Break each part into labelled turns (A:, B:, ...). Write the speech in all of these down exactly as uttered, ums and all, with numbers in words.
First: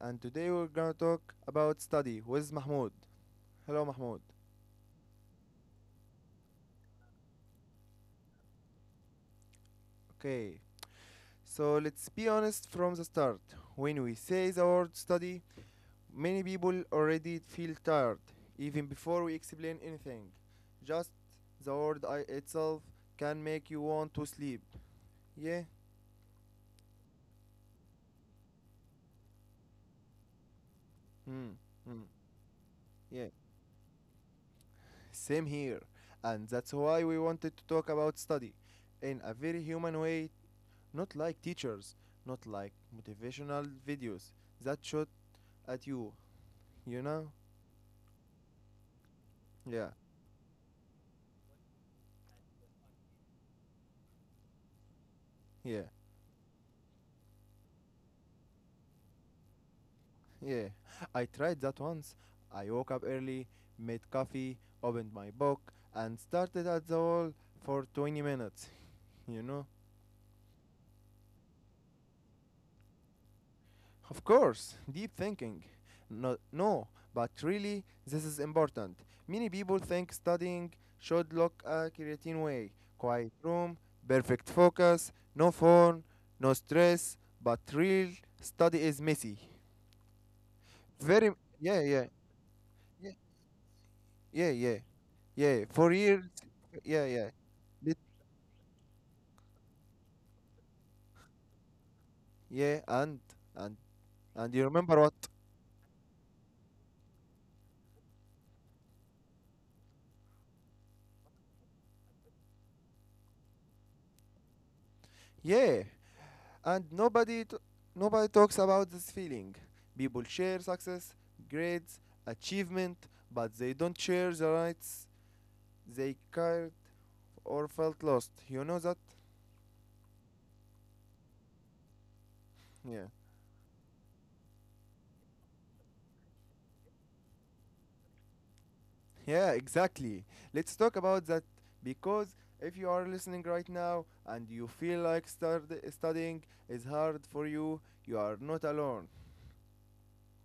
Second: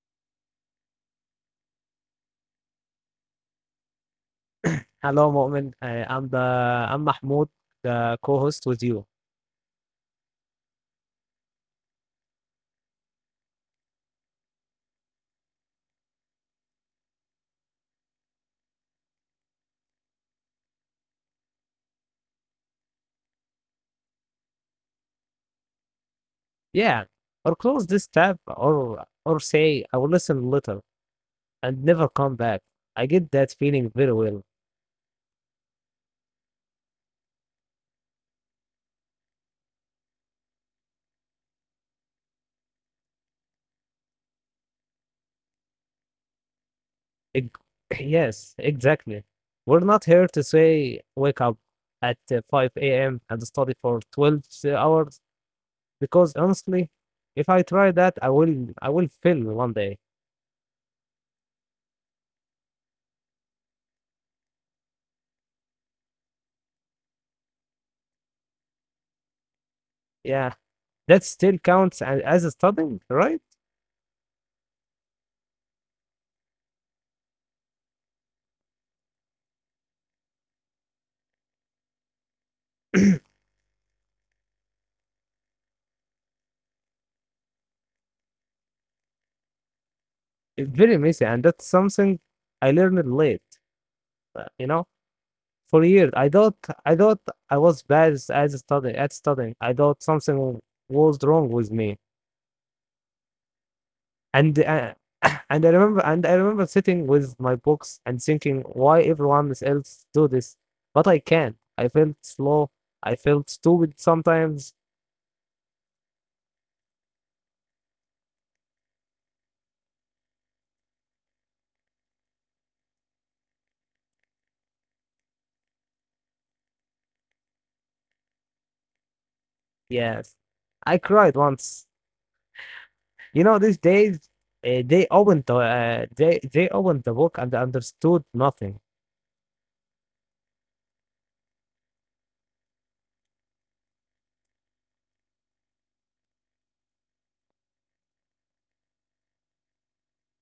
A: and today we're gonna talk about study with Mahmoud. Hello Mahmoud.
B: Hello, Mu'min. Uh, I'm the I'm Mahmoud, the co-host with you.
A: Okay, so let's be honest from the start. When we say the word study, many people already feel tired even before we explain anything. Just the word I itself can make you want to sleep. Yeah?
B: Yeah, or close this tab, or or say I will listen later
A: Hmm.
B: and
A: Hmm.
B: never come back. I
A: Yeah.
B: get that feeling very well.
A: Same here. And that's why we wanted to talk about study in a very human way. Not like teachers, not like motivational videos that shot at you, you know?
B: Ex- yes, exactly. We're
A: Yeah,
B: not here to say wake up at uh, five a m and study for twelve hours
A: yeah,
B: because honestly, if I try that, I will I will fail one day.
A: yeah. I tried that once. I woke up early, made coffee, opened my book, and started at the wall for twenty minutes, you know?
B: Yeah, that still counts a- as a studying, right?
A: Of course, deep thinking. No, no, but really, this is important. Many people think studying should look a creative way, quiet room, perfect focus, no phone, no stress, but real study is messy.
B: It's very messy,
A: Very,
B: and that's
A: yeah, yeah,
B: something I
A: yeah,
B: learned late.
A: yeah,
B: uh, You
A: yeah,
B: know,
A: yeah.
B: for
A: For
B: years
A: years,
B: I thought I
A: yeah,
B: thought
A: yeah,
B: I was
A: Lit-
B: bad as as a study at studying. I thought something was wrong with me,
A: yeah, and, and, and
B: and
A: you
B: uh,
A: remember what?
B: and I remember and I remember sitting with my books and thinking why everyone else do this, but I can't. I felt slow. I felt stupid sometimes.
A: Yeah, and nobody t- nobody talks about this feeling. People share success, grades, achievement, but they don't share the rights they carried or felt lost. You know that?
B: Yes, I cried once.
A: Yeah.
B: You know, these days uh, they opened the uh, they they opened the book and understood nothing.
A: Yeah, exactly. Let's talk about that because if you are listening right now and you feel like stud- studying is hard for you, you are not alone.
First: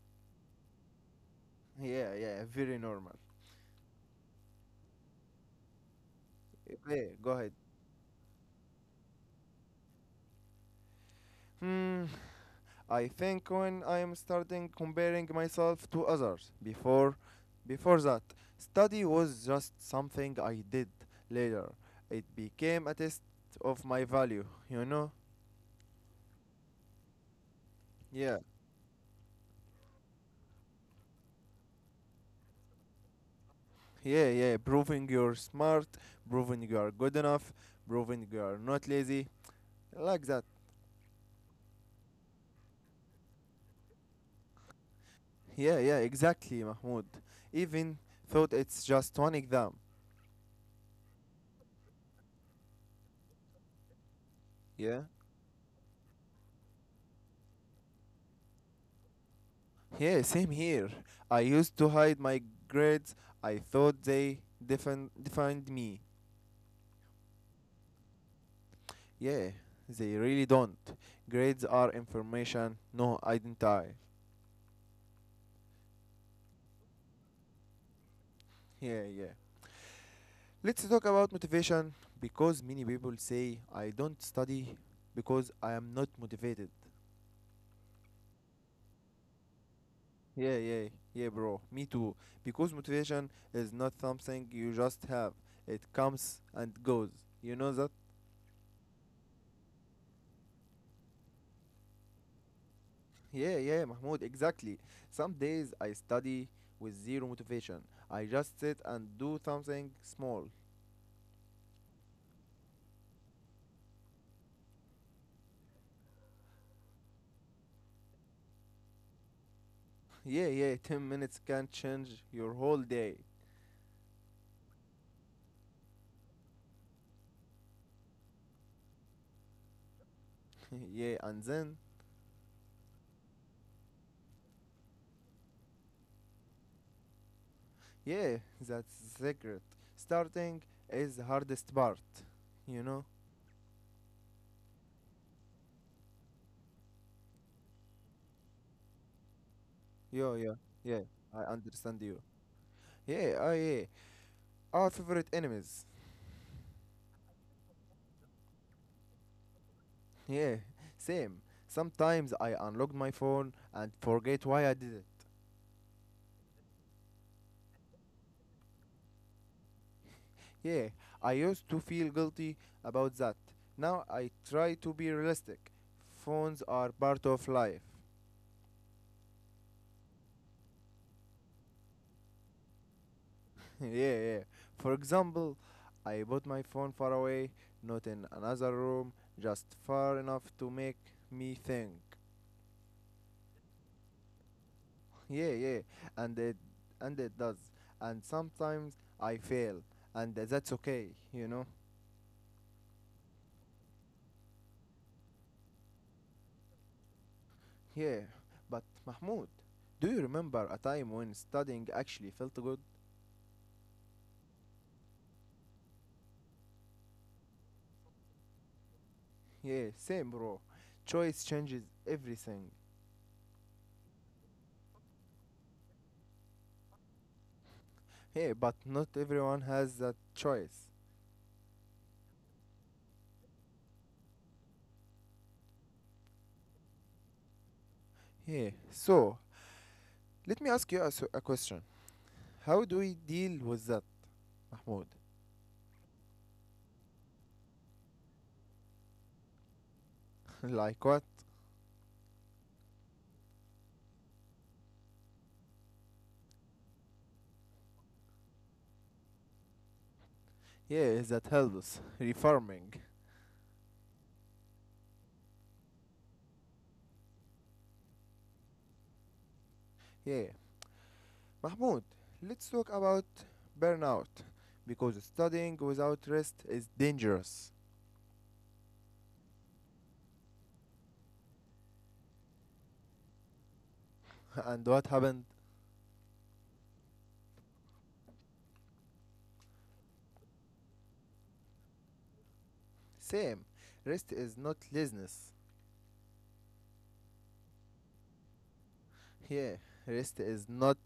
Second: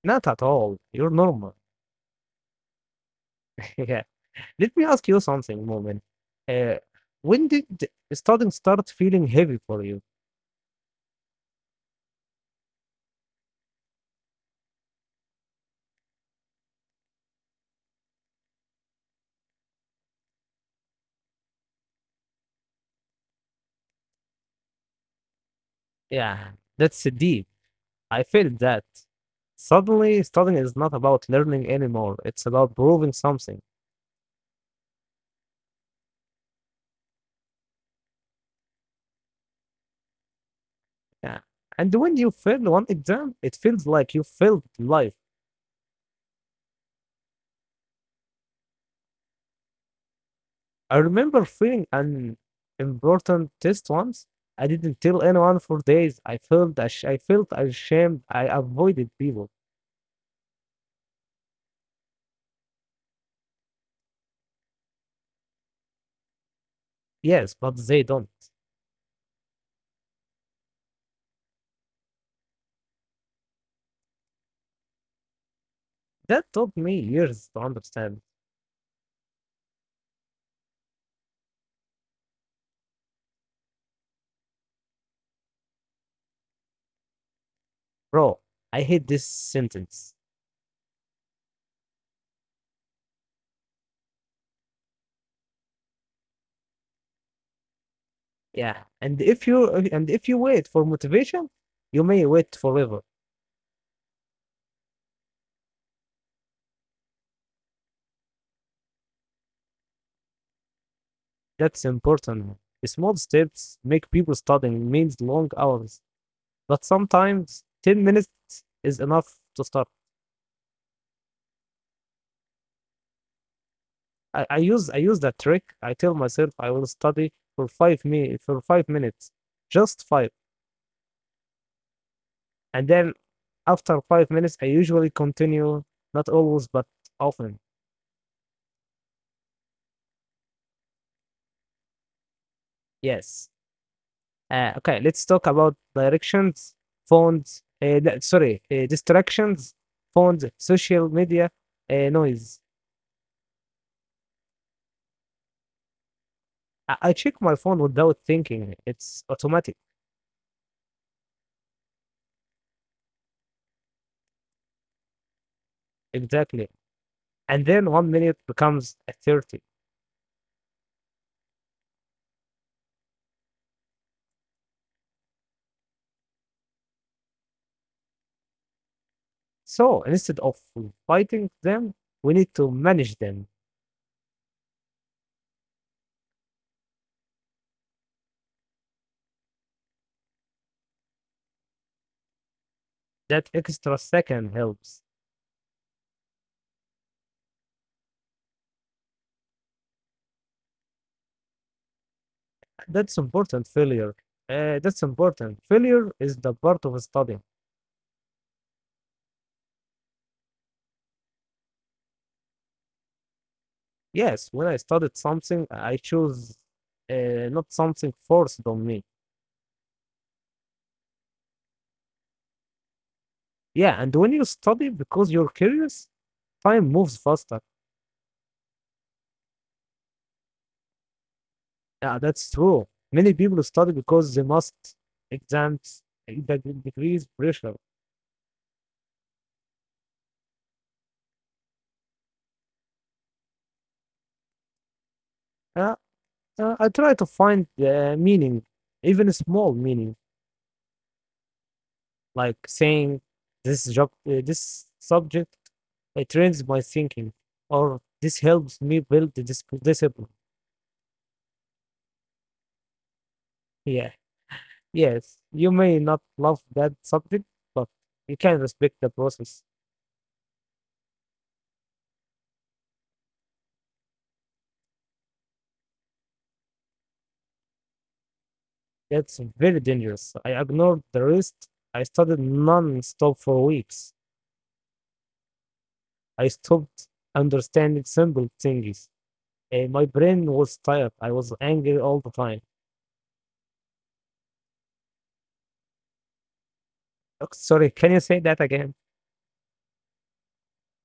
B: Not at all. You're normal.
A: Yeah, yeah, very normal.
B: Yeah. Let me ask you something, Moment. Uh,
A: Eh, go
B: when
A: ahead.
B: did the studying start feeling heavy for you?
A: Hmm, I think when I am starting comparing myself to others. Before, before that, study was just something I did later. It became a test of my value, you know?
B: Yeah, that's deep. I
A: Yeah,
B: feel that. Suddenly, studying is not about learning anymore. It's about proving something.
A: yeah, yeah. Proving you're smart, proving you are good enough, proving you are not lazy, like that.
B: Yeah. And when you fail one exam, it feels like you failed life.
A: Yeah, yeah, exactly, Mahmoud. Even thought it's just one exam.
B: I remember failing an important test once. I didn't
A: Yeah.
B: tell anyone for days. I felt ash- I felt ashamed. I avoided people.
A: Yeah, same here. I used to hide my grades. I thought they defin- defined me.
B: Yes, but they don't.
A: Yeah, they really don't. Grades are information, no identity.
B: That took me years to understand.
A: Yeah, yeah. Let's talk about motivation because many people say I don't study because I am not motivated.
B: Bro, I hate this sentence.
A: Yeah, yeah, yeah, bro. Me too. Because motivation is not something you just have. It comes and goes. You know that?
B: Yeah. And if you and if you wait for motivation, you may wait forever.
A: Yeah, yeah, Mahmoud, exactly. Some days I study with zero motivation. I just sit and do something small.
B: That's important. Small steps make people studying means long hours. But sometimes ten minutes is enough to start.
A: Yeah, yeah, ten minutes can change your whole day.
B: I, I use I use that trick. I tell myself I will study for five me for five minutes. Just five.
A: yeah, and then,
B: And then after five minutes I usually continue, not always but often.
A: yeah, that's the secret. Starting is the hardest part, you know?
B: Yes. Uh, okay, let's talk about directions, phones, uh, no, sorry, uh, distractions,
A: Yeah,
B: phones,
A: yeah, yeah,
B: social
A: I
B: media,
A: understand
B: uh,
A: you.
B: noise.
A: Yeah, oh, yeah, our favorite enemies.
B: I-, I check my phone without thinking. It's automatic.
A: Yeah, same. Sometimes I unlock my phone and forget why I did it.
B: Exactly. And then one minute becomes a thirty.
A: Yeah, I used to feel guilty about that. Now I try to be realistic. Phones are part of life.
B: So instead of fighting them, we need to manage them.
A: yeah, yeah. For example, I put my phone far away, not in another room, just far enough to make me think.
B: That extra second helps.
A: Yeah, yeah. And it and it does. And sometimes I fail, and that's okay, you know.
B: That's important failure. Uh, that's important. Failure is the part of study.
A: Yeah. But Mahmoud, do you remember a time when studying actually felt good?
B: Yes, when I studied something, I chose uh, not something forced on me.
A: Yeah, same, bro. Choice changes everything.
B: Yeah, and when you study because you're curious, time moves faster.
A: Yeah, but not everyone has that choice.
B: Yeah, that's true. Many people study because they must exams, eh, deg- degrees, pressure.
A: Yeah. So, let me ask you a, s- a question. How do we deal with that, Mahmoud?
B: Uh, uh, I try to find uh, meaning, even a small meaning,
A: like what?
B: like saying this job, uh, this subject, it trains my thinking, or this helps me build the dis- discipline.
A: Yeah, that helps us. Reforming.
B: Yeah. Yes, you may not love that subject, but you can respect the process.
A: Yeah. Mahmoud, let's talk about burnout. Because studying without rest is dangerous.
B: That's very dangerous. I ignored the rest. I studied non-stop for weeks.
A: and what happened?
B: I stopped understanding simple things. Eh, my brain was tired. I was angry all the time.
A: Same. Rest is not laziness.
B: Oh, sorry, can you say that again?
A: Yeah, rest is not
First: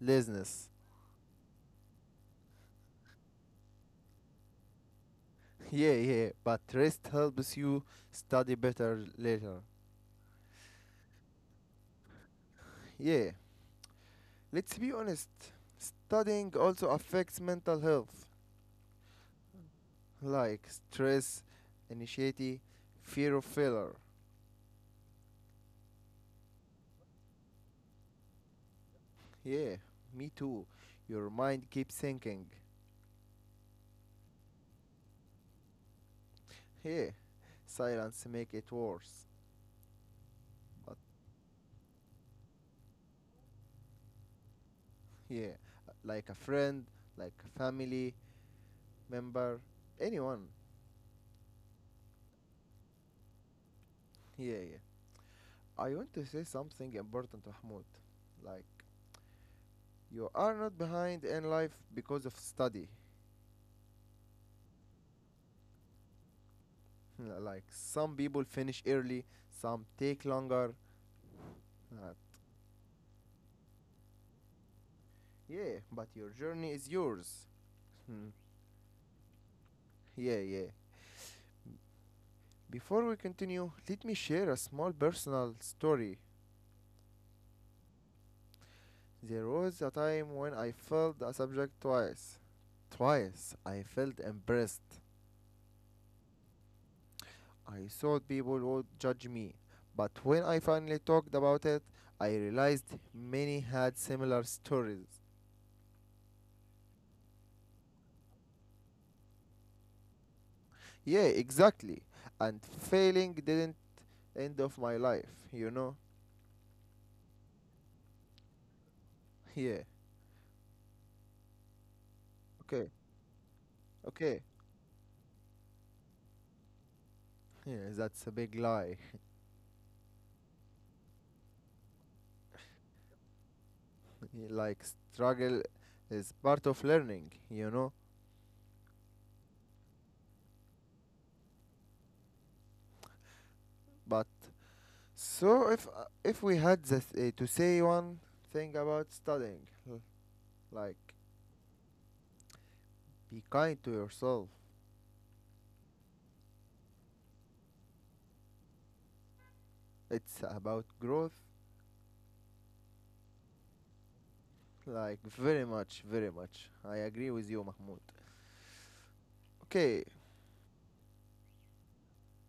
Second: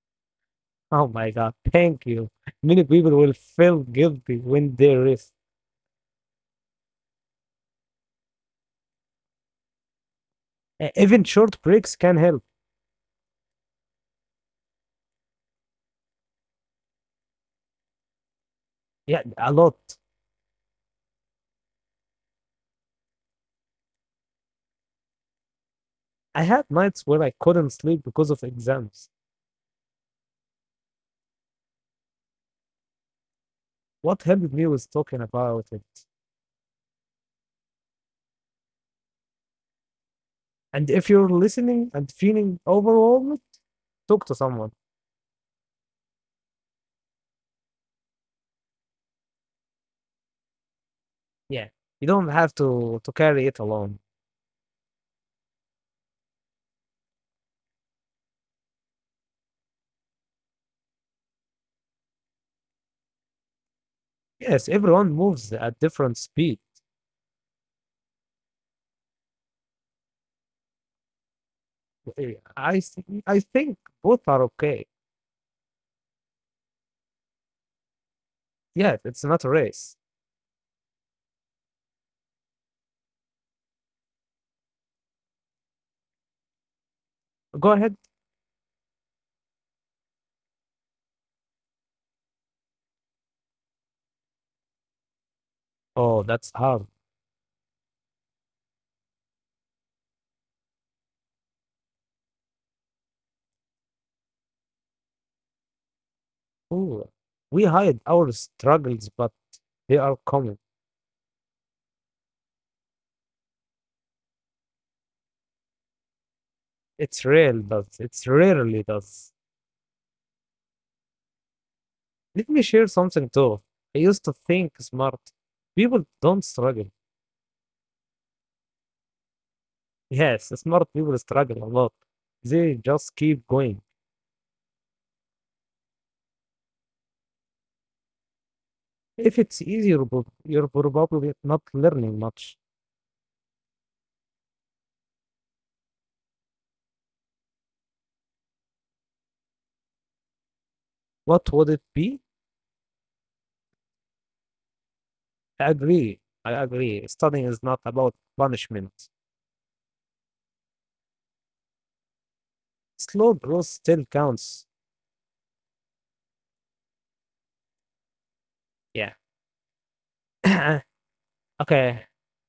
A: laziness.
B: Oh my God, thank you. Many people will feel guilty when they rest.
A: Yeah, yeah, but rest helps you study better later.
B: Eh, even short breaks can help.
A: Yeah, let's be honest. Studying also affects mental health,
B: Yeah, a lot.
A: like stress, anxiety, fear of failure.
B: I had nights where I couldn't sleep because of exams.
A: Yeah, me too. Your mind keeps thinking.
B: What helped me was talking about it.
A: Yeah, silence make it worse.
B: And
A: But
B: if you're listening and feeling overwhelmed, talk to someone.
A: yeah, like a friend, like a family member, anyone.
B: Yeah. You don't have to, to carry it alone.
A: Yeah, yeah. I want to say something important, Mahmoud. Like, you are not behind in life because of study.
B: Yes, everyone moves at different speed.
A: like some people finish early, some take longer. Uh,
B: Eh, I, th- I think both are okay.
A: yeah, but your journey is yours.
B: Yeah, it's not a race.
A: yeah, yeah. Before we continue, let me share a small personal story.
B: Go ahead.
A: There was a time when I failed a subject twice. Twice I felt embarrassed.
B: Oh, that's hard.
A: I thought people would judge me. But when I finally talked about it, I realized many had similar stories.
B: Ooh. We hide our struggles, but they are common.
A: Yeah, exactly. And failing didn't end of my life, you know?
B: It's real, does. It's rarely does.
A: Yeah,
B: Let me share
A: okay,
B: something too. I used to
A: okay.
B: think smart. People don't struggle.
A: Yeah, that's a big lie.
B: Yes, smart people struggle a lot. They just keep going.
A: like, struggle is part of learning, you know?
B: If it's easy, you're prob- you're probably not learning much.
A: But so if uh, if we had this, uh, to say one thing about studying, l- like
B: What would it be?
A: be kind to yourself.
B: I agree. I agree. Studying is not about punishment.
A: It's about growth,
B: Slow growth still counts.
A: like very much, very much. I agree with you, Mahmoud.
B: Yeah.
A: Okay.
B: Okay.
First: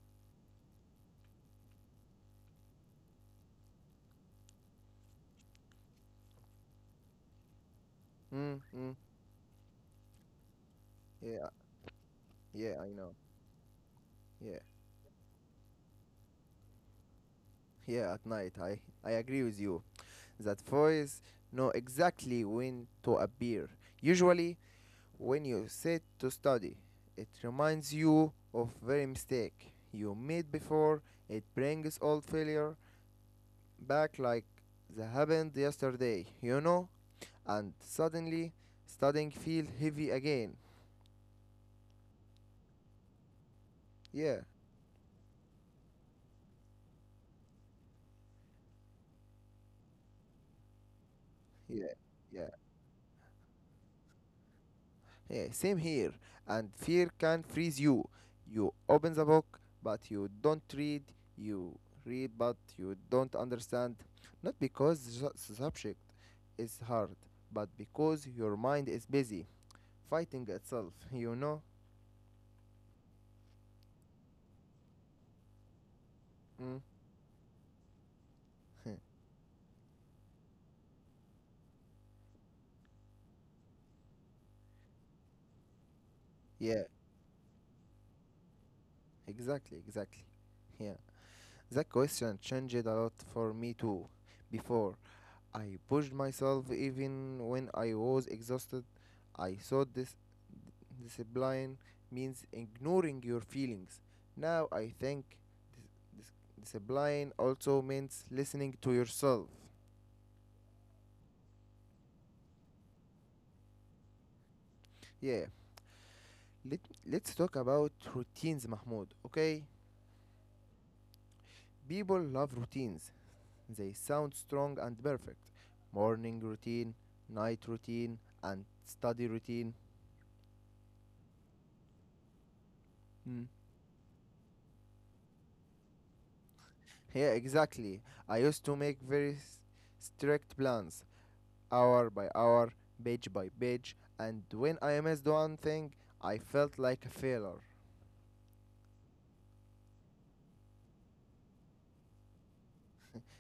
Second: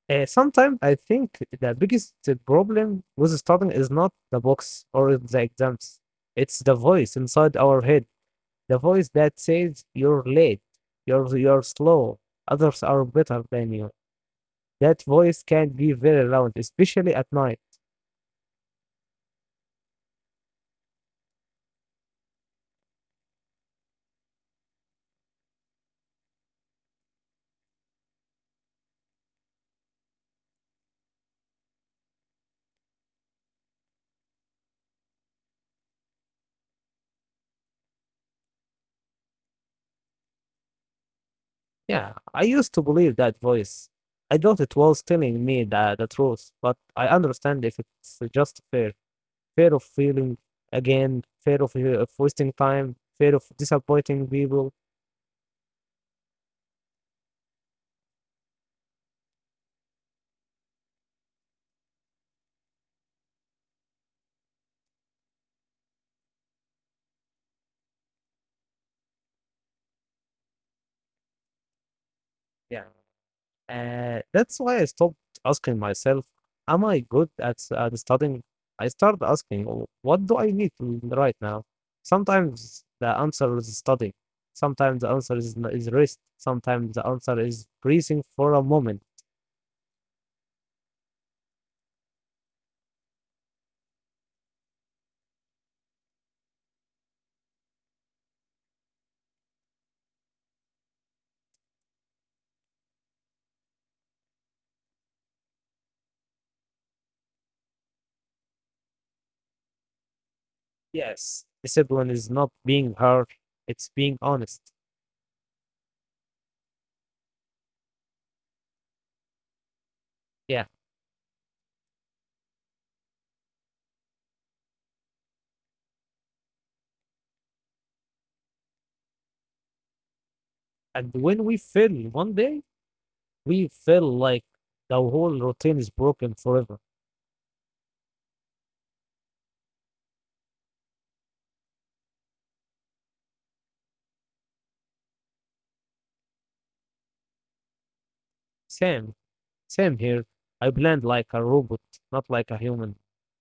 B: Uh, sometimes I think the biggest problem with studying is not the books or the exams. It's the voice inside our head.
A: Mm,
B: The
A: mm.
B: voice that says you're late, you're,
A: Yeah,
B: you're slow,
A: yeah,
B: others
A: I
B: are
A: know.
B: better than you.
A: Yeah.
B: That voice can be very loud, especially at night.
A: Yeah, at night. I, I agree with you. That voice know exactly when to appear. Usually, when you sit to study, it reminds you of very mistake you made before. It brings old failure back like that happened yesterday, you know? And suddenly, studying feel heavy again.
B: Yeah, I used to believe that voice. I
A: Yeah,
B: thought it was telling me the, the truth, but I understand if it's just fear. Fear of feeling again, fear of,
A: yeah,
B: of
A: yeah.
B: wasting time, fear of disappointing people.
A: Yeah, same here. And fear can freeze you. You open the book, but you don't read. You read, but you don't understand. Not because the su- the subject is hard, but because your mind is busy fighting itself, you know?
B: Yeah. Uh, that's why I stopped asking myself,
A: Mm.
B: am I good at, s- at studying? I started asking, "Oh, what do I need to right now?" Sometimes the answer is studying. Sometimes the answer is, n- is rest.
A: yeah,
B: Sometimes the answer is breathing for a moment.
A: exactly, exactly. Yeah. That question changed a lot for me too. Before, I pushed myself even when I was exhausted. I saw this. Discipline means ignoring your feelings. Now I think dis- discipline also means listening to yourself.
B: Yes, discipline is not being hard, it's being honest.
A: Yeah, let, let's talk about routines, Mahmoud, okay?
B: Yeah.
A: People love routines, they sound strong and perfect. Morning routine, night routine, and study routine.
B: And when we fail one day,
A: Mm.
B: we feel like the whole routine is broken forever.
A: Yeah, exactly. I used to make very s- strict plans. Hour by hour, page by page, and when I missed one thing, I felt like a failure.
B: Same, same here. I blend like a robot, not like a human.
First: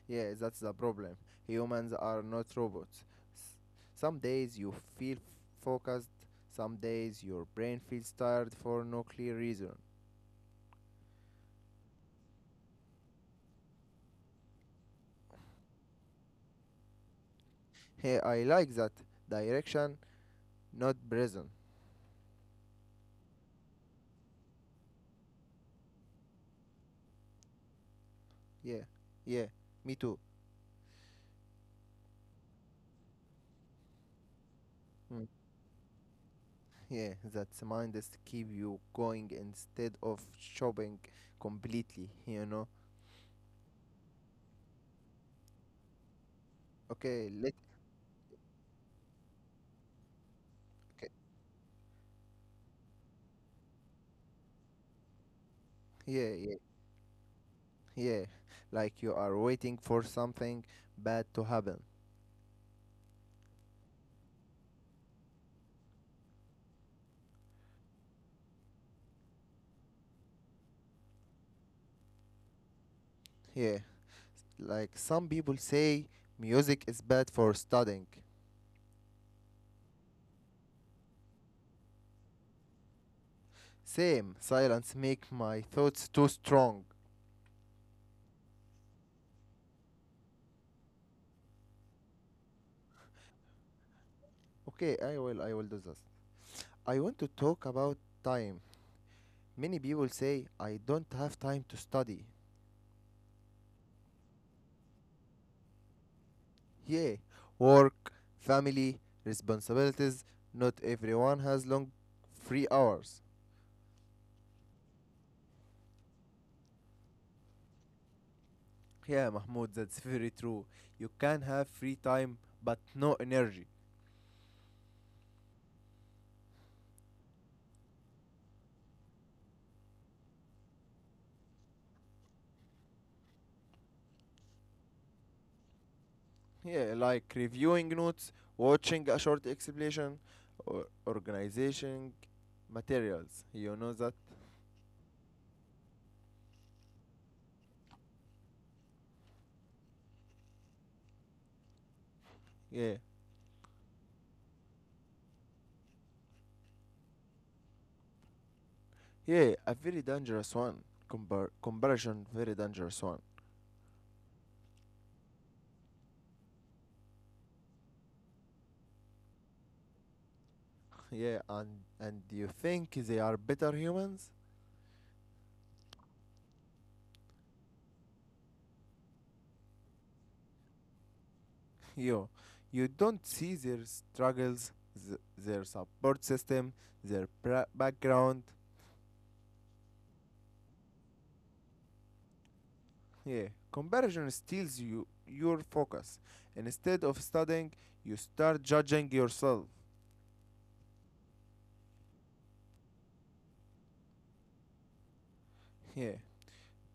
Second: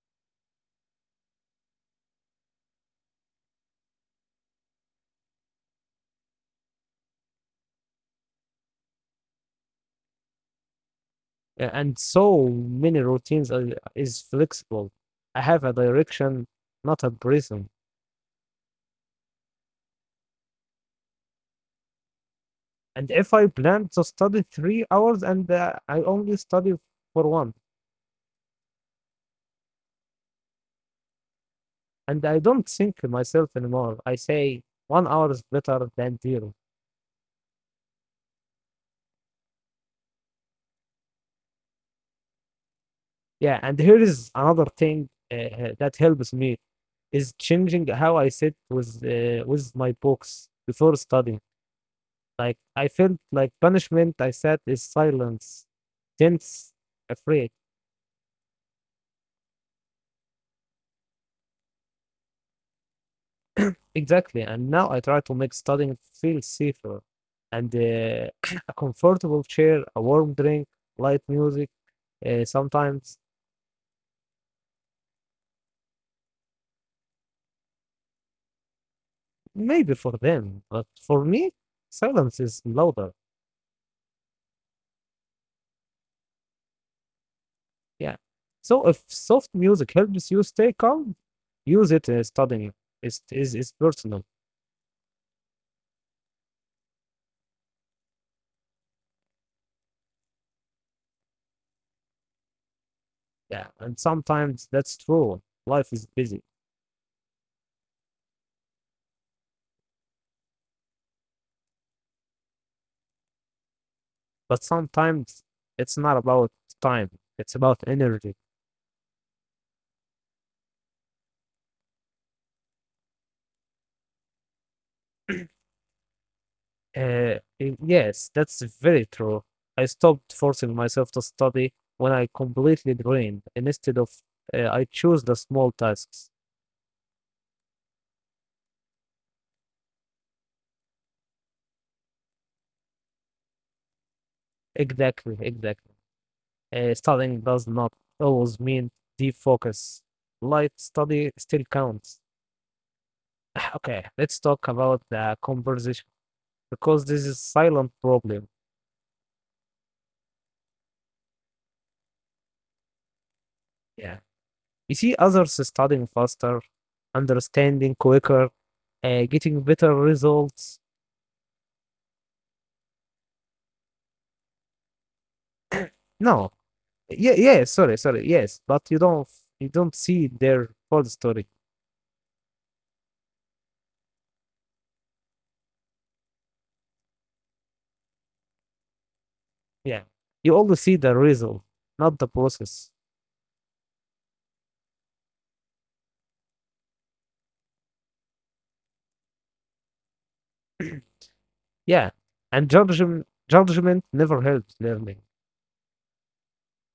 A: Yeah, that's the problem. Humans are not robots. S- Some days you feel focused, some days your brain feels tired for no clear reason.
B: Yeah, and so many routines are, is flexible. I have a direction, not a prison.
A: Hey, I like that. Direction, not present.
B: And if I plan to study three hours and uh, I only study for one,
A: Yeah, yeah, me too.
B: and I don't think myself anymore, I say one
A: Mm.
B: hour is better than zero.
A: Yeah, that's mind is to keep you going instead of shopping completely, you know.
B: Yeah, and here is another thing uh, that helps me
A: Okay,
B: is
A: let
B: changing how I sit with uh, with my books before
A: okay.
B: studying. Like I felt like punishment I sat is silence,
A: Yeah, yeah.
B: tense, afraid.
A: Yeah, like you are waiting for something bad to happen.
B: Exactly. And now I try to make studying feel safer and uh, a comfortable chair, a warm drink, light music, uh, sometimes
A: Yeah, like some people say music is bad for studying.
B: maybe for them, but for me, silence is louder.
A: Same, silence make my thoughts too strong.
B: Yeah. So if soft music helps you stay calm, use it uh, studying. It is is personal.
A: Okay, I will I will do this. I want to talk about time. Many people say I don't have time to study.
B: Yeah. And sometimes that's true. Life is busy,
A: Yeah, work, family, responsibilities. Not everyone has long free hours.
B: but sometimes it's not about time, it's about energy.
A: Yeah, Mahmoud, that's very true. You can have free time but no energy.
B: Uh, y- yes, that's very true. I stopped forcing myself to study when I completely drained, instead of uh, I choose the small tasks.
A: Yeah, like reviewing notes, watching a short explanation, or organizing materials. You know that?
B: Exactly, exactly. Uh, studying does not always mean deep focus. Light study still counts.
A: Yeah.
B: Okay, let's talk about the conversation because this is silent problem.
A: Yeah, a very dangerous one. Compar- comparison, very dangerous one.
B: Yeah, you see others studying faster, understanding quicker, uh, getting better results.
A: Yeah, and and you think they are better humans?
B: No, yeah, yeah. Sorry, sorry. Yes, but you don't you don't see their whole story.
A: Yo, you don't see their struggles, th- their support system, their pra- background.
B: Yeah, you only see the result, not the process.
A: Yeah, comparison steals you your focus. Instead of studying, you start judging yourself.
B: Yeah, and judgment judgment never helps learning.
A: Yeah.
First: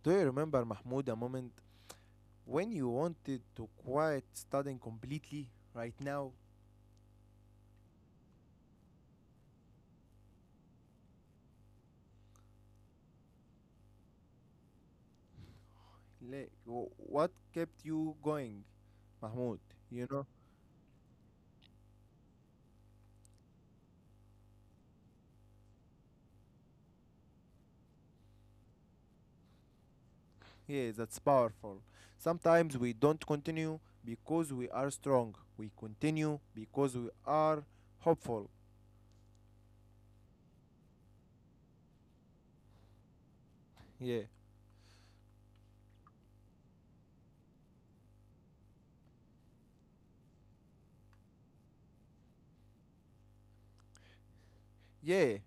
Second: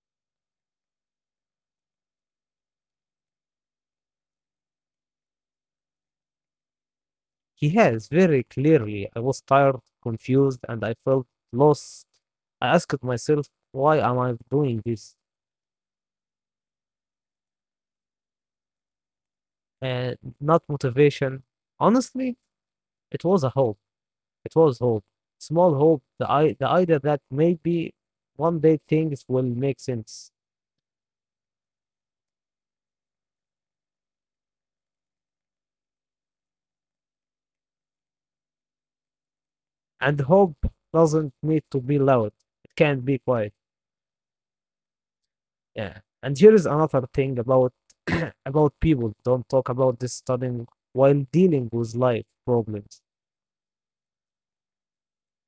A: Do you remember, Mahmoud, a moment when you wanted to quit studying completely right now?
B: He has very clearly. I was tired, confused, and I felt lost. I asked myself, why am I doing this?
A: Like, wh- what kept you going, Mahmoud? You
B: And
A: know?
B: not motivation. Honestly, it was a hope. It was hope. Small hope. The I the idea that maybe one day things will make sense.
A: Yeah, that's powerful. Sometimes we don't continue because we are strong. We continue because we are hopeful.
B: And hope doesn't need to be loud. It can be quiet.
A: Yeah.
B: Yeah, and here is another thing about about people don't talk about this, studying while dealing with life problems.
A: Yeah.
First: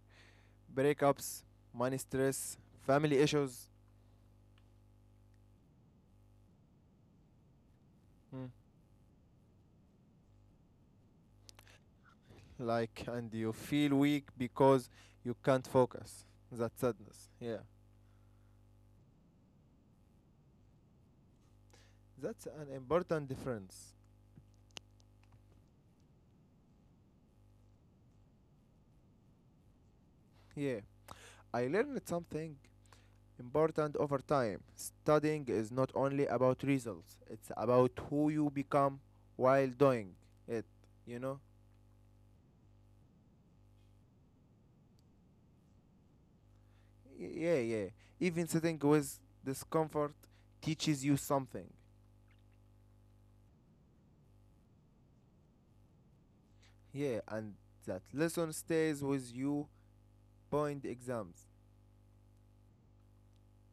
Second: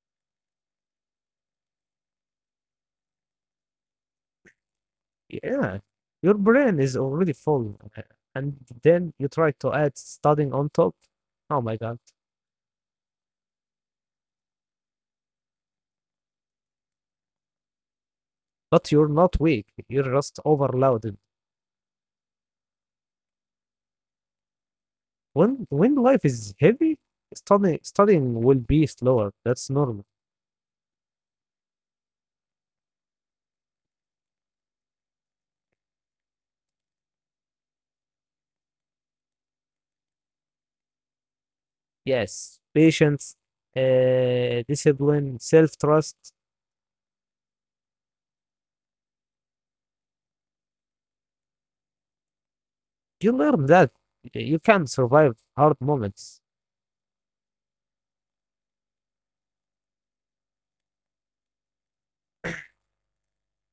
A: Breakups, money stress, family issues.
B: Yeah, your brain is already full, uh,
A: Mm.
B: and then you try to add studying on top. Oh my God.
A: Like and you feel weak because you can't focus that sadness, yeah,
B: But you're not weak, you're just overloaded.
A: that's an important difference.
B: When when life is heavy, studying studying will be slower. That's normal.
A: Yeah, I learned something important over time. Studying is not only about results, it's about who you become while doing it, you know
B: Yes, patience, uh, discipline, self-trust.
A: Y- yeah, yeah, even sitting with discomfort teaches you something.
B: You learn that you can survive hard moments.
A: Yeah, and that lesson stays with you, point exams.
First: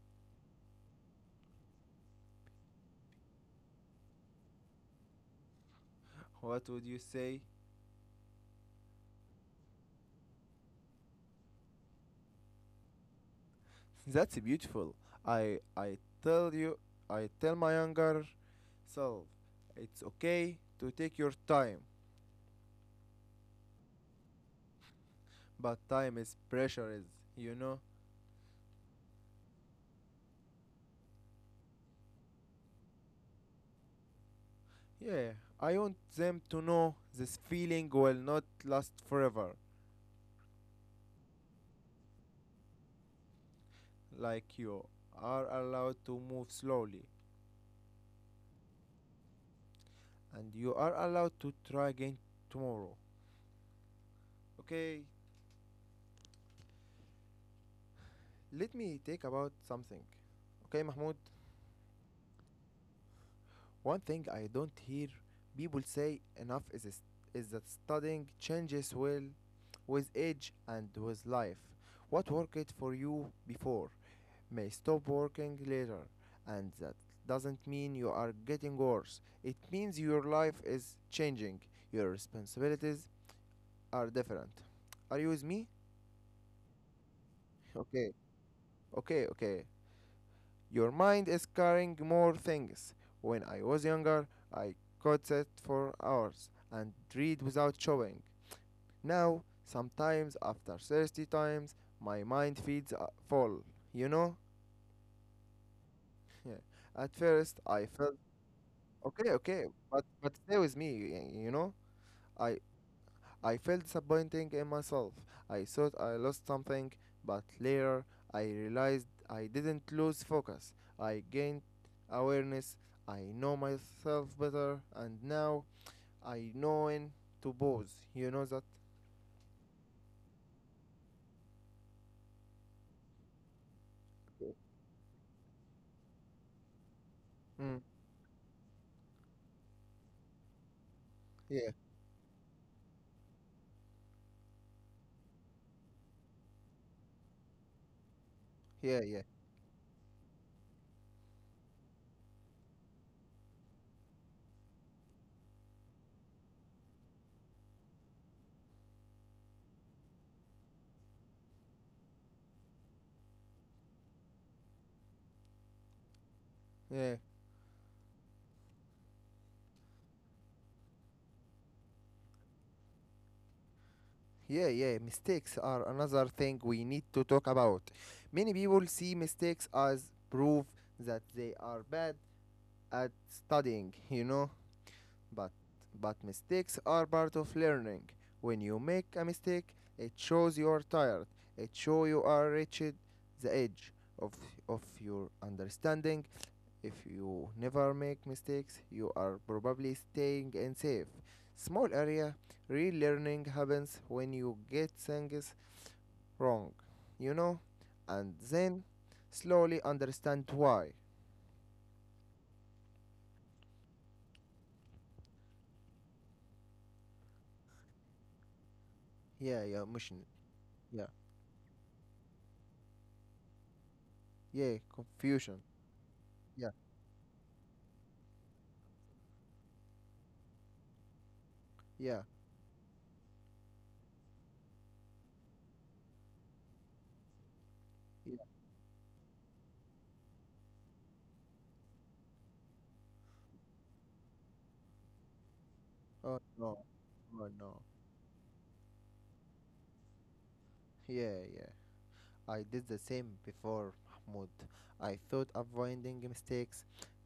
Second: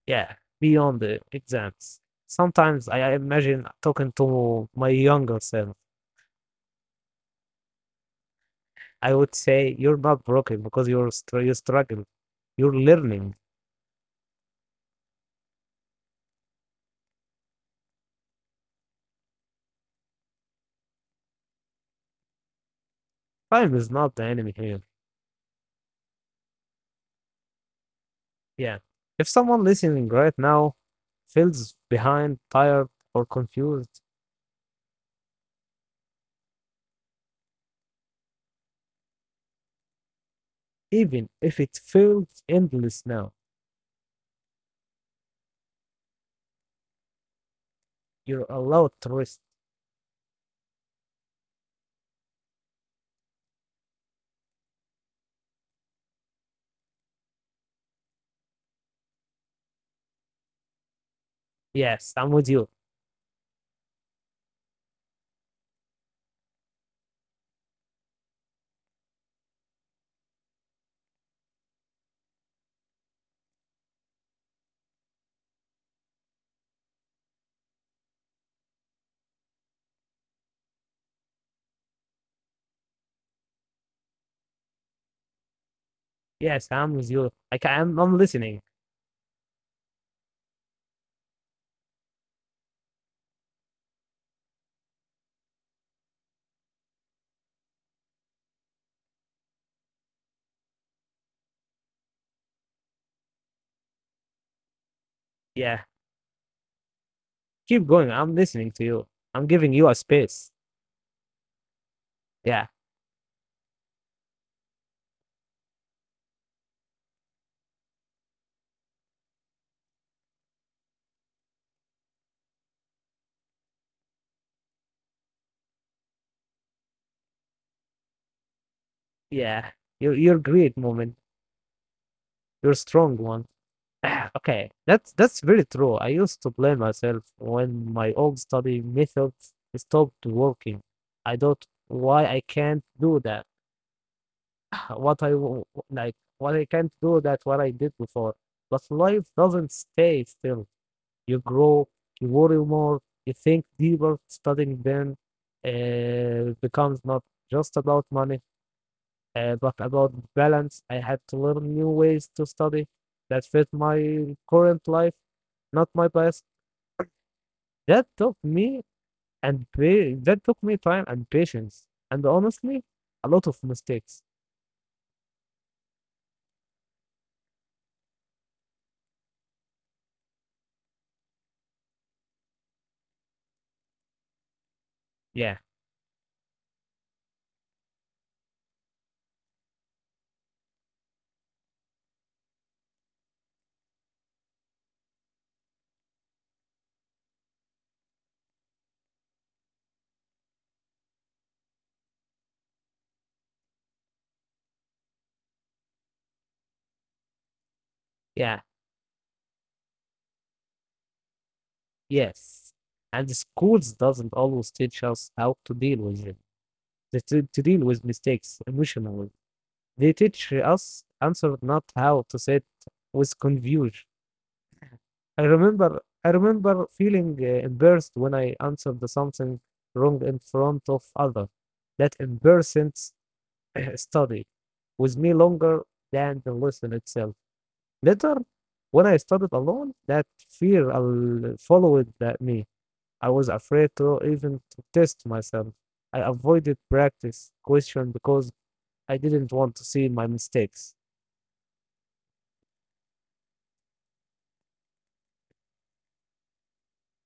B: Yeah, beyond the exams. Sometimes I imagine talking to my younger self.
A: What would you say?
B: I would say you're not broken because you're str- you struggle. You're learning.
A: That's beautiful. I I tell you, I tell my younger self, it's okay to take your time,
B: Time is not the enemy here.
A: but time is precious, you know.
B: Yeah. If someone listening right now feels behind, tired, or confused,
A: Yeah, I want them to know this feeling will not last forever.
B: even if it feels endless now,
A: Like, you are allowed to move slowly,
B: you're allowed to rest.
A: and you are allowed to try again tomorrow. Okay, let me take about something. Okay, Mahmoud.
B: Yes, I'm with you.
A: One thing I don't hear people say enough is is, is that studying changes well with age and with life. What worked for you before may stop working later, and that doesn't mean you are getting worse. It means your life is changing. Your responsibilities are different. Are you with me?
B: Yes, I'm with you. Like I'm,
A: Okay,
B: I'm listening.
A: okay, okay. Your mind is carrying more things. When I was younger, I could sit for hours and read without showing. Now, sometimes after thirty times, my mind feels uh, full, you know?
B: Yeah,
A: Yeah. At first, I
B: keep going.
A: felt
B: I'm listening to you.
A: okay,
B: I'm
A: okay,
B: giving you a
A: but, but
B: space.
A: stay with me, y- you know? I
B: Yeah,
A: I felt disappointing in myself. I thought I lost something, but later I realized I didn't lose focus. I gained awareness. I know myself better, and now I know when to pause. You know that?
B: yeah. You're, you're great, moment. You're a strong one. Okay, that's that's very true. I used to blame myself
A: Mm.
B: when my old study methods stopped working. I thought
A: Yeah,
B: why I can't do that. What I w- like, what I can't do that what I did before. But
A: yeah, yeah,
B: life doesn't stay still. You grow, you worry more, you think deeper. Studying then uh, becomes not just about money, uh, but about balance. I had to learn new ways to study that fit my current life, not my past.
A: yeah.
B: That took me and pa- that took me time and patience, and honestly, a lot of mistakes.
A: Yeah, yeah, mistakes are another thing we need to talk about. Many people see mistakes as proof that they are bad at studying, you know? But,
B: Yeah,
A: but mistakes are part of learning. When you make a mistake, it shows you are tired. It shows you are reached the edge of, of your understanding. If you never make mistakes, you are probably staying in safe. Small area, real learning happens when you get things wrong, you know, and
B: yeah,
A: then slowly understand why.
B: yes. And the schools doesn't always teach us how to deal with it, to, to to deal with mistakes emotionally.
A: Yeah, yeah,
B: They
A: mission.
B: teach us
A: Yeah,
B: answer not how to sit with confusion.
A: yeah,
B: I
A: confusion.
B: remember I
A: Yeah,
B: remember feeling uh, embarrassed when I answered the something wrong in front of others. That
A: yeah,
B: embarrassment study with me longer than the lesson itself. Later,
A: yeah.
B: when I studied alone, that fear al- followed that me. I was afraid to even to test myself. I
A: Oh
B: avoided
A: no, oh
B: practice
A: no.
B: question because I didn't want to see my mistakes.
A: Yeah, yeah. I did the same before, Mahmoud. I thought avoiding mistakes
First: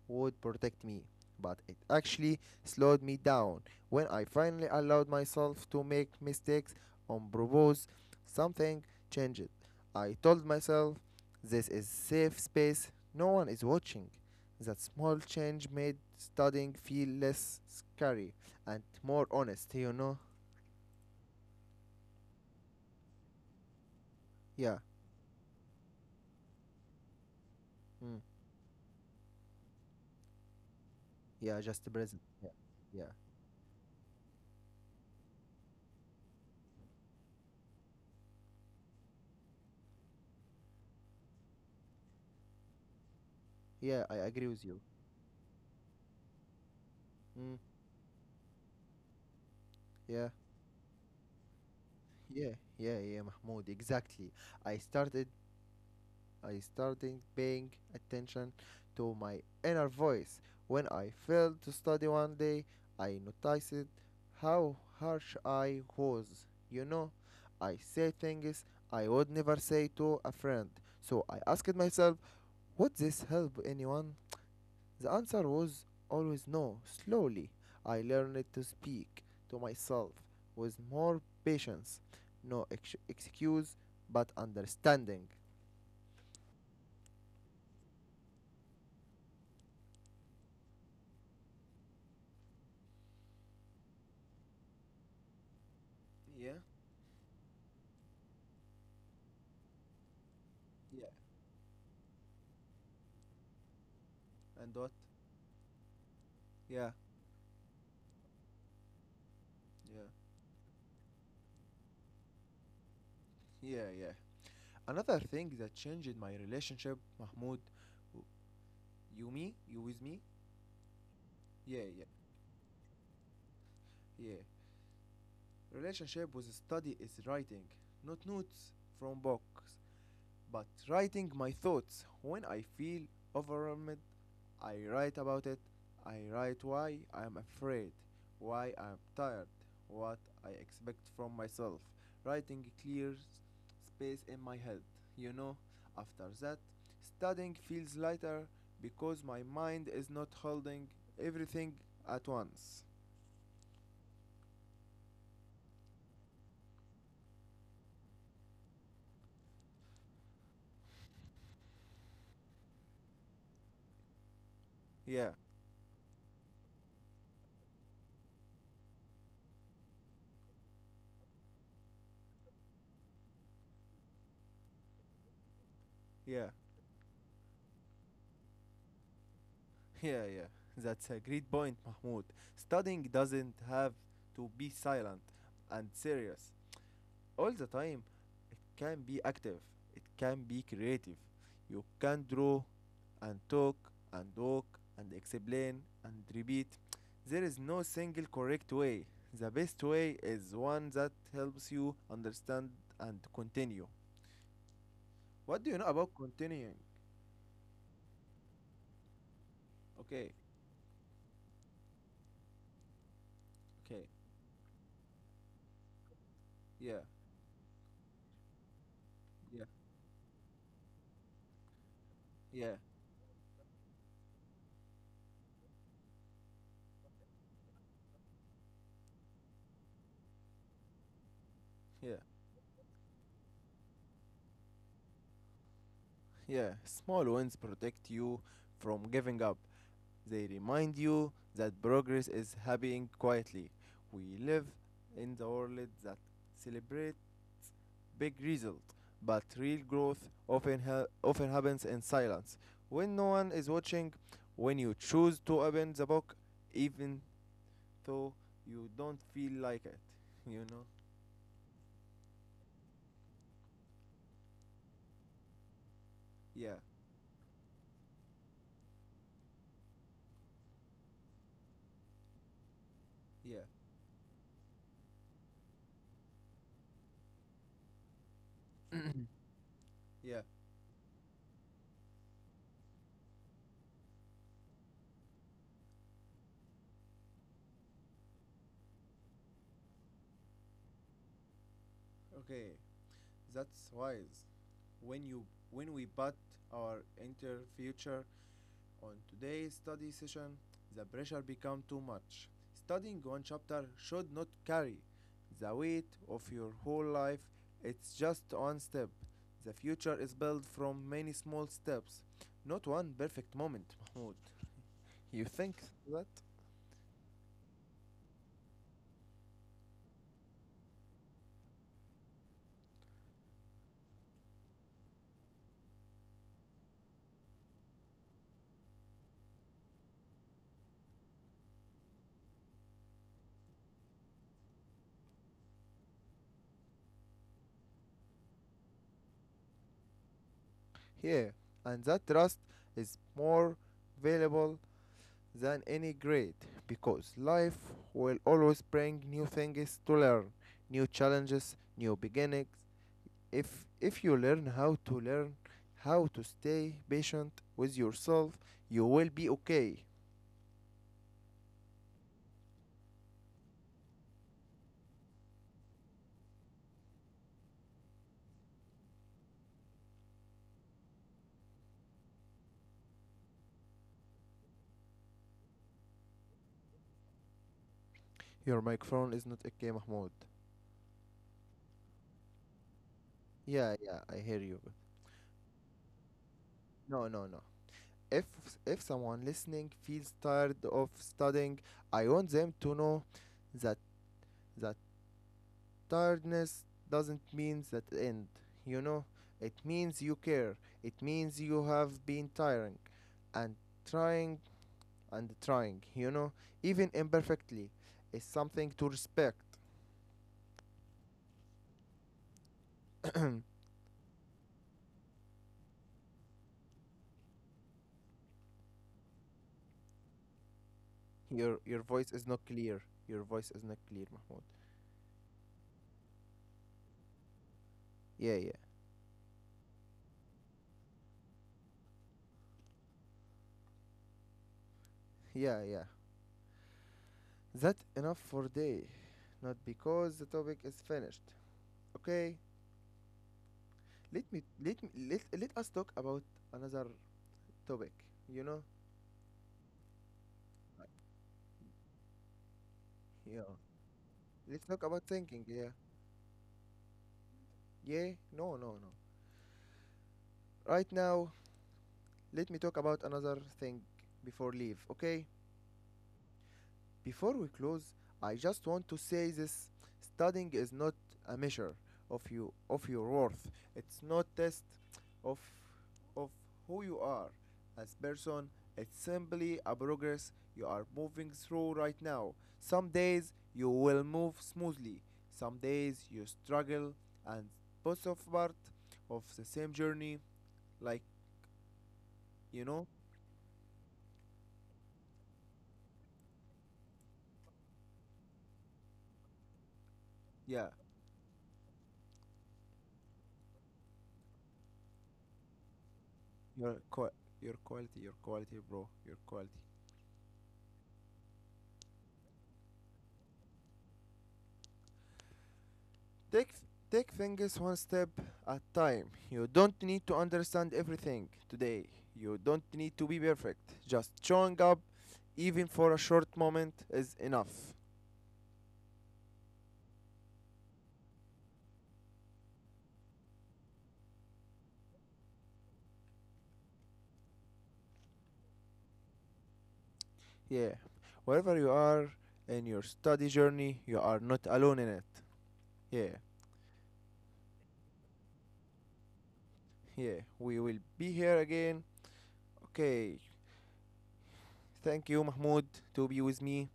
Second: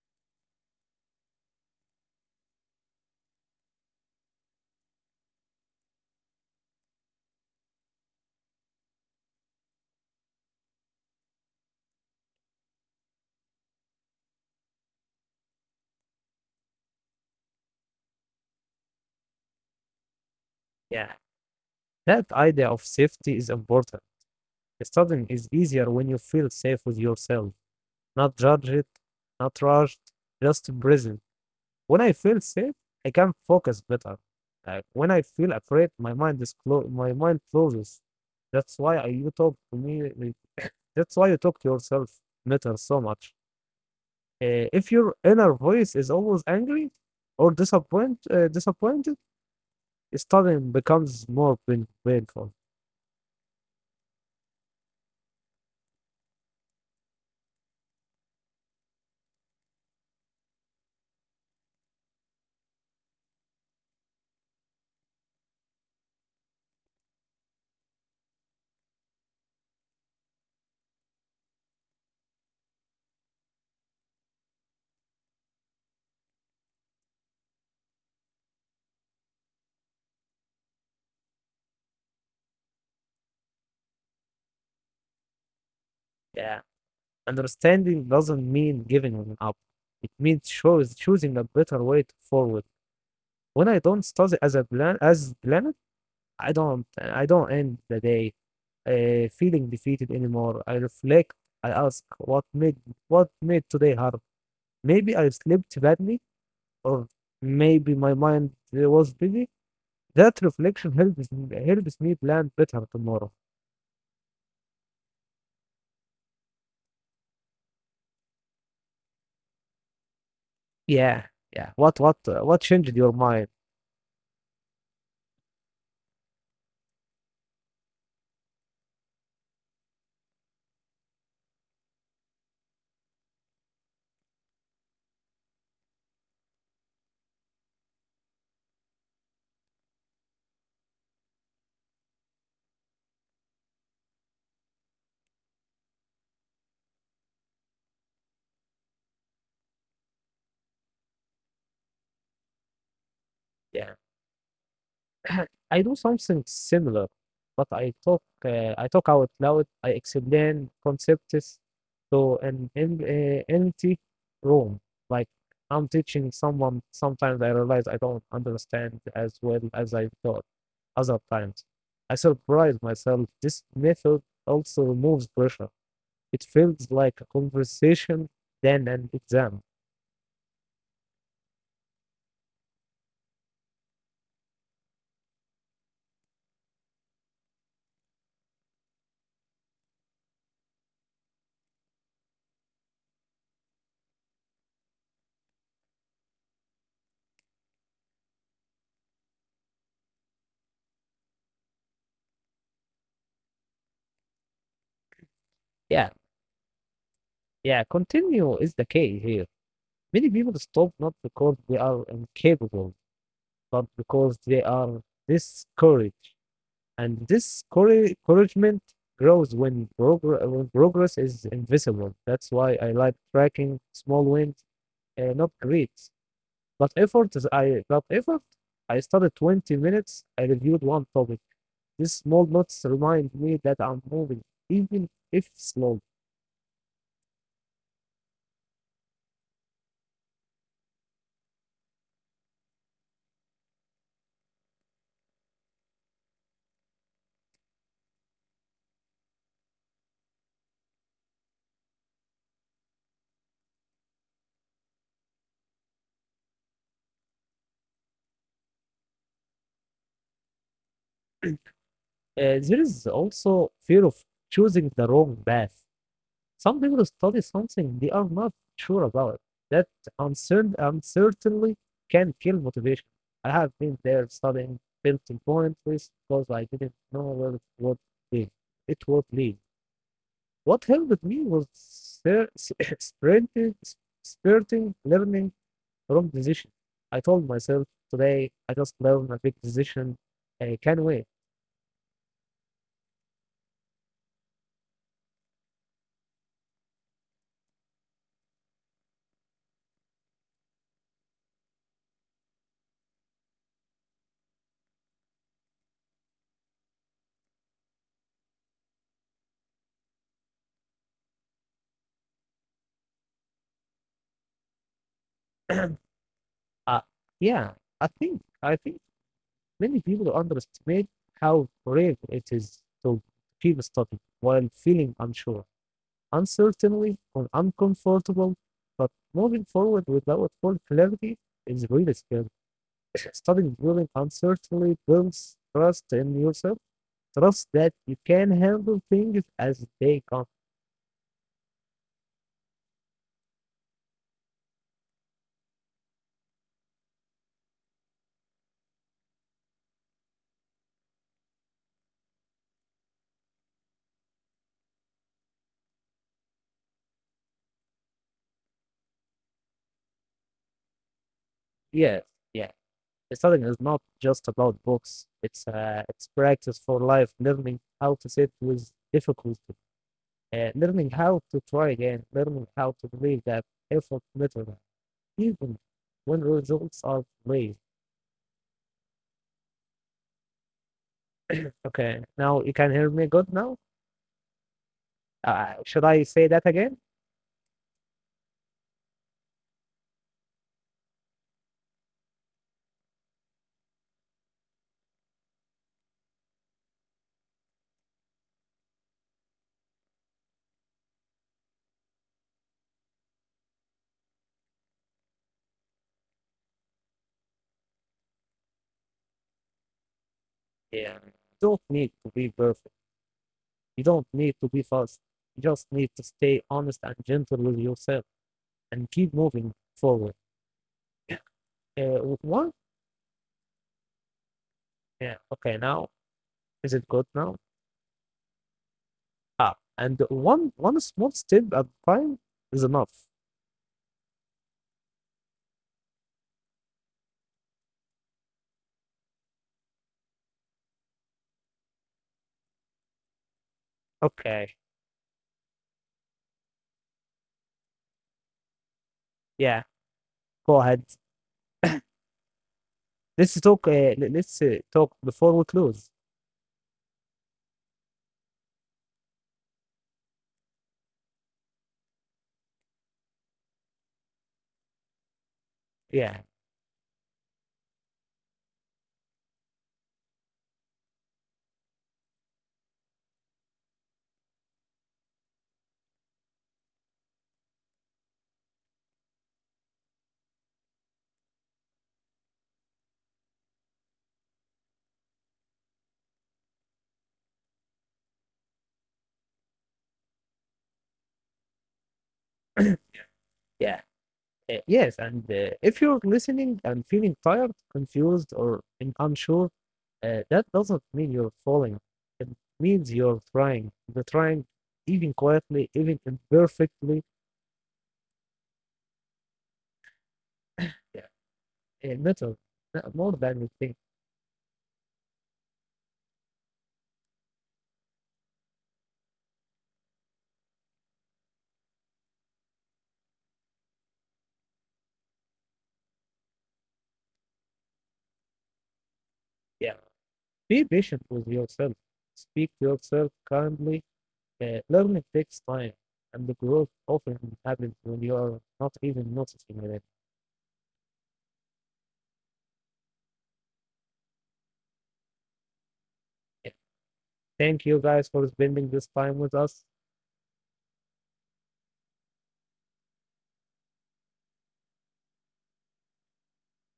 A: would protect me, but it actually slowed me down. When I finally allowed myself to make mistakes on purpose, something changed. I told myself, this is safe space, no one is watching. That small change made studying feel less scary and more honest, you know?
B: Yeah. That idea of safety is important.
A: Yeah.
B: Studying is easier when you feel safe with yourself,
A: Mm.
B: not judged, not rushed, just present.
A: Yeah, just
B: When I
A: present.
B: feel
A: Yeah,
B: safe,
A: yeah,
B: I can focus better. Uh, when I feel afraid, my mind is clo- my mind closes. That's why I, you talk to me. Like, that's why you talk to yourself matters so much.
A: yeah. I agree with
B: Uh,
A: you.
B: if your inner voice is always angry or
A: Mm,
B: disappoint, uh, disappointed,
A: yeah,
B: studying becomes more pain- painful.
A: yeah, yeah, yeah, Mahmoud. Exactly. I started, I started paying attention to my inner voice. When I failed to study one day, I noticed how harsh I was. You know, I say things I would never say to a friend. So I asked myself, would this help anyone? The answer was always no. Slowly, I learned to speak to myself with more patience. No ex- excuse, but understanding.
B: Yeah, understanding doesn't mean giving up. It means choose, choosing a better way to forward. When I don't study as a plan as planet, I
A: Yeah,
B: don't I don't end the day uh, feeling defeated anymore. I
A: yeah.
B: reflect. I ask what made what made today hard.
A: And what?
B: Maybe I slept badly,
A: Yeah,
B: or maybe my mind uh, was busy.
A: yeah,
B: That reflection helps helps me plan better tomorrow.
A: yeah, yeah. Another thing that changed my relationship, Mahmoud, w- you me, you with me?
B: Yeah, yeah.
A: Yeah,
B: What
A: yeah,
B: what uh, what changed your mind?
A: yeah. Relationship was study is writing, not notes from books. But writing my thoughts when I feel overwhelmed, I write about it. I write why I'm afraid, why I'm tired, what I expect from myself. Writing clears space in my head, you know. After that, studying feels lighter because my mind is not holding everything at once.
B: Yeah. I do something similar, but I talk uh, I talk out loud. I explain concepts to an em- uh, empty room. Like
A: Yeah,
B: I'm teaching someone. Sometimes I realize I don't understand as well as I thought. Other times, I surprise myself. This method also removes pressure. It
A: yeah.
B: feels like a conversation than an exam.
A: Yeah, yeah, that's a great point, Mahmoud. Studying doesn't have to be silent and serious all the time. It can be active, it can be creative. You can draw and talk and walk and explain and repeat. There is no single correct way. The best way is one that helps you understand and continue. What do you know
B: Yeah,
A: about continuing?
B: yeah. Continue is the key here. Many
A: Okay,
B: people stop not because they are incapable but
A: okay,
B: because they are this courage.
A: yeah,
B: And this courage, encouragement grows
A: yeah,
B: when, progr- when progress is invisible. That's why
A: yeah,
B: I like tracking small wins, uh, not grades. But effort is I but effort. I studied twenty minutes. I reviewed one topic. These
A: yeah.
B: small notes remind me that I'm moving, even if slow.
A: Yeah, small wins protect you from giving up. They remind you that progress is happening quietly. We live in the world that celebrates big results, but real growth often ha- often happens in silence. When no one is watching, when you choose to open the book, even though you don't feel like it, you know.
B: Uh, there is also fear of choosing the wrong path.
A: Yeah,
B: Some people study something they are not sure about. That uncertain uncertainly can kill motivation. I
A: yeah,
B: have been there studying building pointless because I didn't know where it would lead. It would lead.
A: yeah.
B: What helped me was ser- sprinting, sprinting, learning wrong decision. I told myself today I just learned a big decision. I can wait.
A: Okay, that's wise. when you when we put our entire future on today's study session, the pressure becomes too much. Studying one chapter should not carry the weight of your whole life. It's just one step. The future is built from many small steps, not one perfect moment, Mahmoud. You think that?
B: uh, yeah, I think I think many people underestimate how brave it is to keep studying while feeling unsure, uncertainly, or uncomfortable. But moving forward without full clarity is really scary. Studying during uncertainty builds trust in yourself, trust that you can handle things as they come.
A: Yeah, and that trust is more valuable than any grade because life will always bring new things to learn, new challenges, new beginnings. If if you learn how to learn how to stay patient with yourself, you will be okay.
B: Yes, yeah. Studying is not just about books. It's uh, it's practice for life, learning how to sit with difficulty, and learning how to try again, learning how to believe that effort matters, even when results are delayed.
A: Your microphone is not okay, Mahmoud.
B: Okay, now you can hear me good now?
A: Yeah, yeah, I hear you.
B: Uh, should I say that again?
A: No, no, no. If if someone listening feels tired of studying, I want them to know that that tiredness doesn't mean that end, you know? It means you care. It means you have been tiring and trying and trying, you know? Even imperfectly is something to respect.
B: Yeah. You don't need to be perfect. You don't need to be fast. You just need to stay honest and gentle with yourself and keep moving forward. Yeah.
A: Your your
B: Uh,
A: voice is not
B: one?
A: clear. Your voice is not clear, Mahmoud.
B: Yeah. Okay, now is it good now?
A: Yeah, yeah.
B: Ah, and one one small step at a time is enough.
A: Yeah, yeah. That enough for day. Not because the topic is finished. Okay? Let me
B: Okay.
A: let me let, let us talk about another topic, you know?
B: Yeah. Go ahead. Let's
A: Yeah.
B: talk. Uh, le- let's uh,
A: Let's talk
B: talk
A: about
B: before we
A: thinking, yeah.
B: close.
A: Yeah, no, no, no. Right now, let me talk about another thing before leave, okay?
B: Yeah,
A: Before we close, I just want to say this studying is not a measure of you of your worth. It's not test of of who you are as person. It's simply a progress you are moving through right now. Some days you will move smoothly. Some days you struggle and both of part of the same journey like you know.
B: yeah, uh, yes. And uh, if you're listening and feeling tired, confused, or un- unsure, uh, that
A: Yeah,
B: doesn't mean you're falling. It means you're trying. You're trying, even quietly, even
A: your
B: imperfectly.
A: qua your quality, your quality, bro, your quality.
B: Yeah, it matters not more than you think.
A: Take th- Take things one step at time. You don't need to understand everything today. You don't need to be perfect. Just showing up, even for a short moment, is enough.
B: Yeah, be patient with yourself. Speak to yourself kindly. Uh, learning takes time, and the growth often happens when you are not even noticing
A: Yeah, wherever you are in your study journey, you are not alone in it. Yeah,
B: it. Thank you guys for spending this time with us.
A: yeah, we will be here again. Okay, thank you, Mahmoud, to be with me.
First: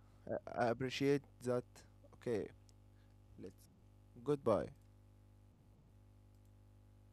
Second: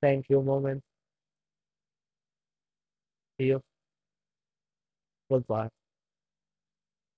B: Thank you,
A: I
B: mom
A: I
B: and
A: appreciate that. Okay,
B: you.
A: let's goodbye.
B: Goodbye.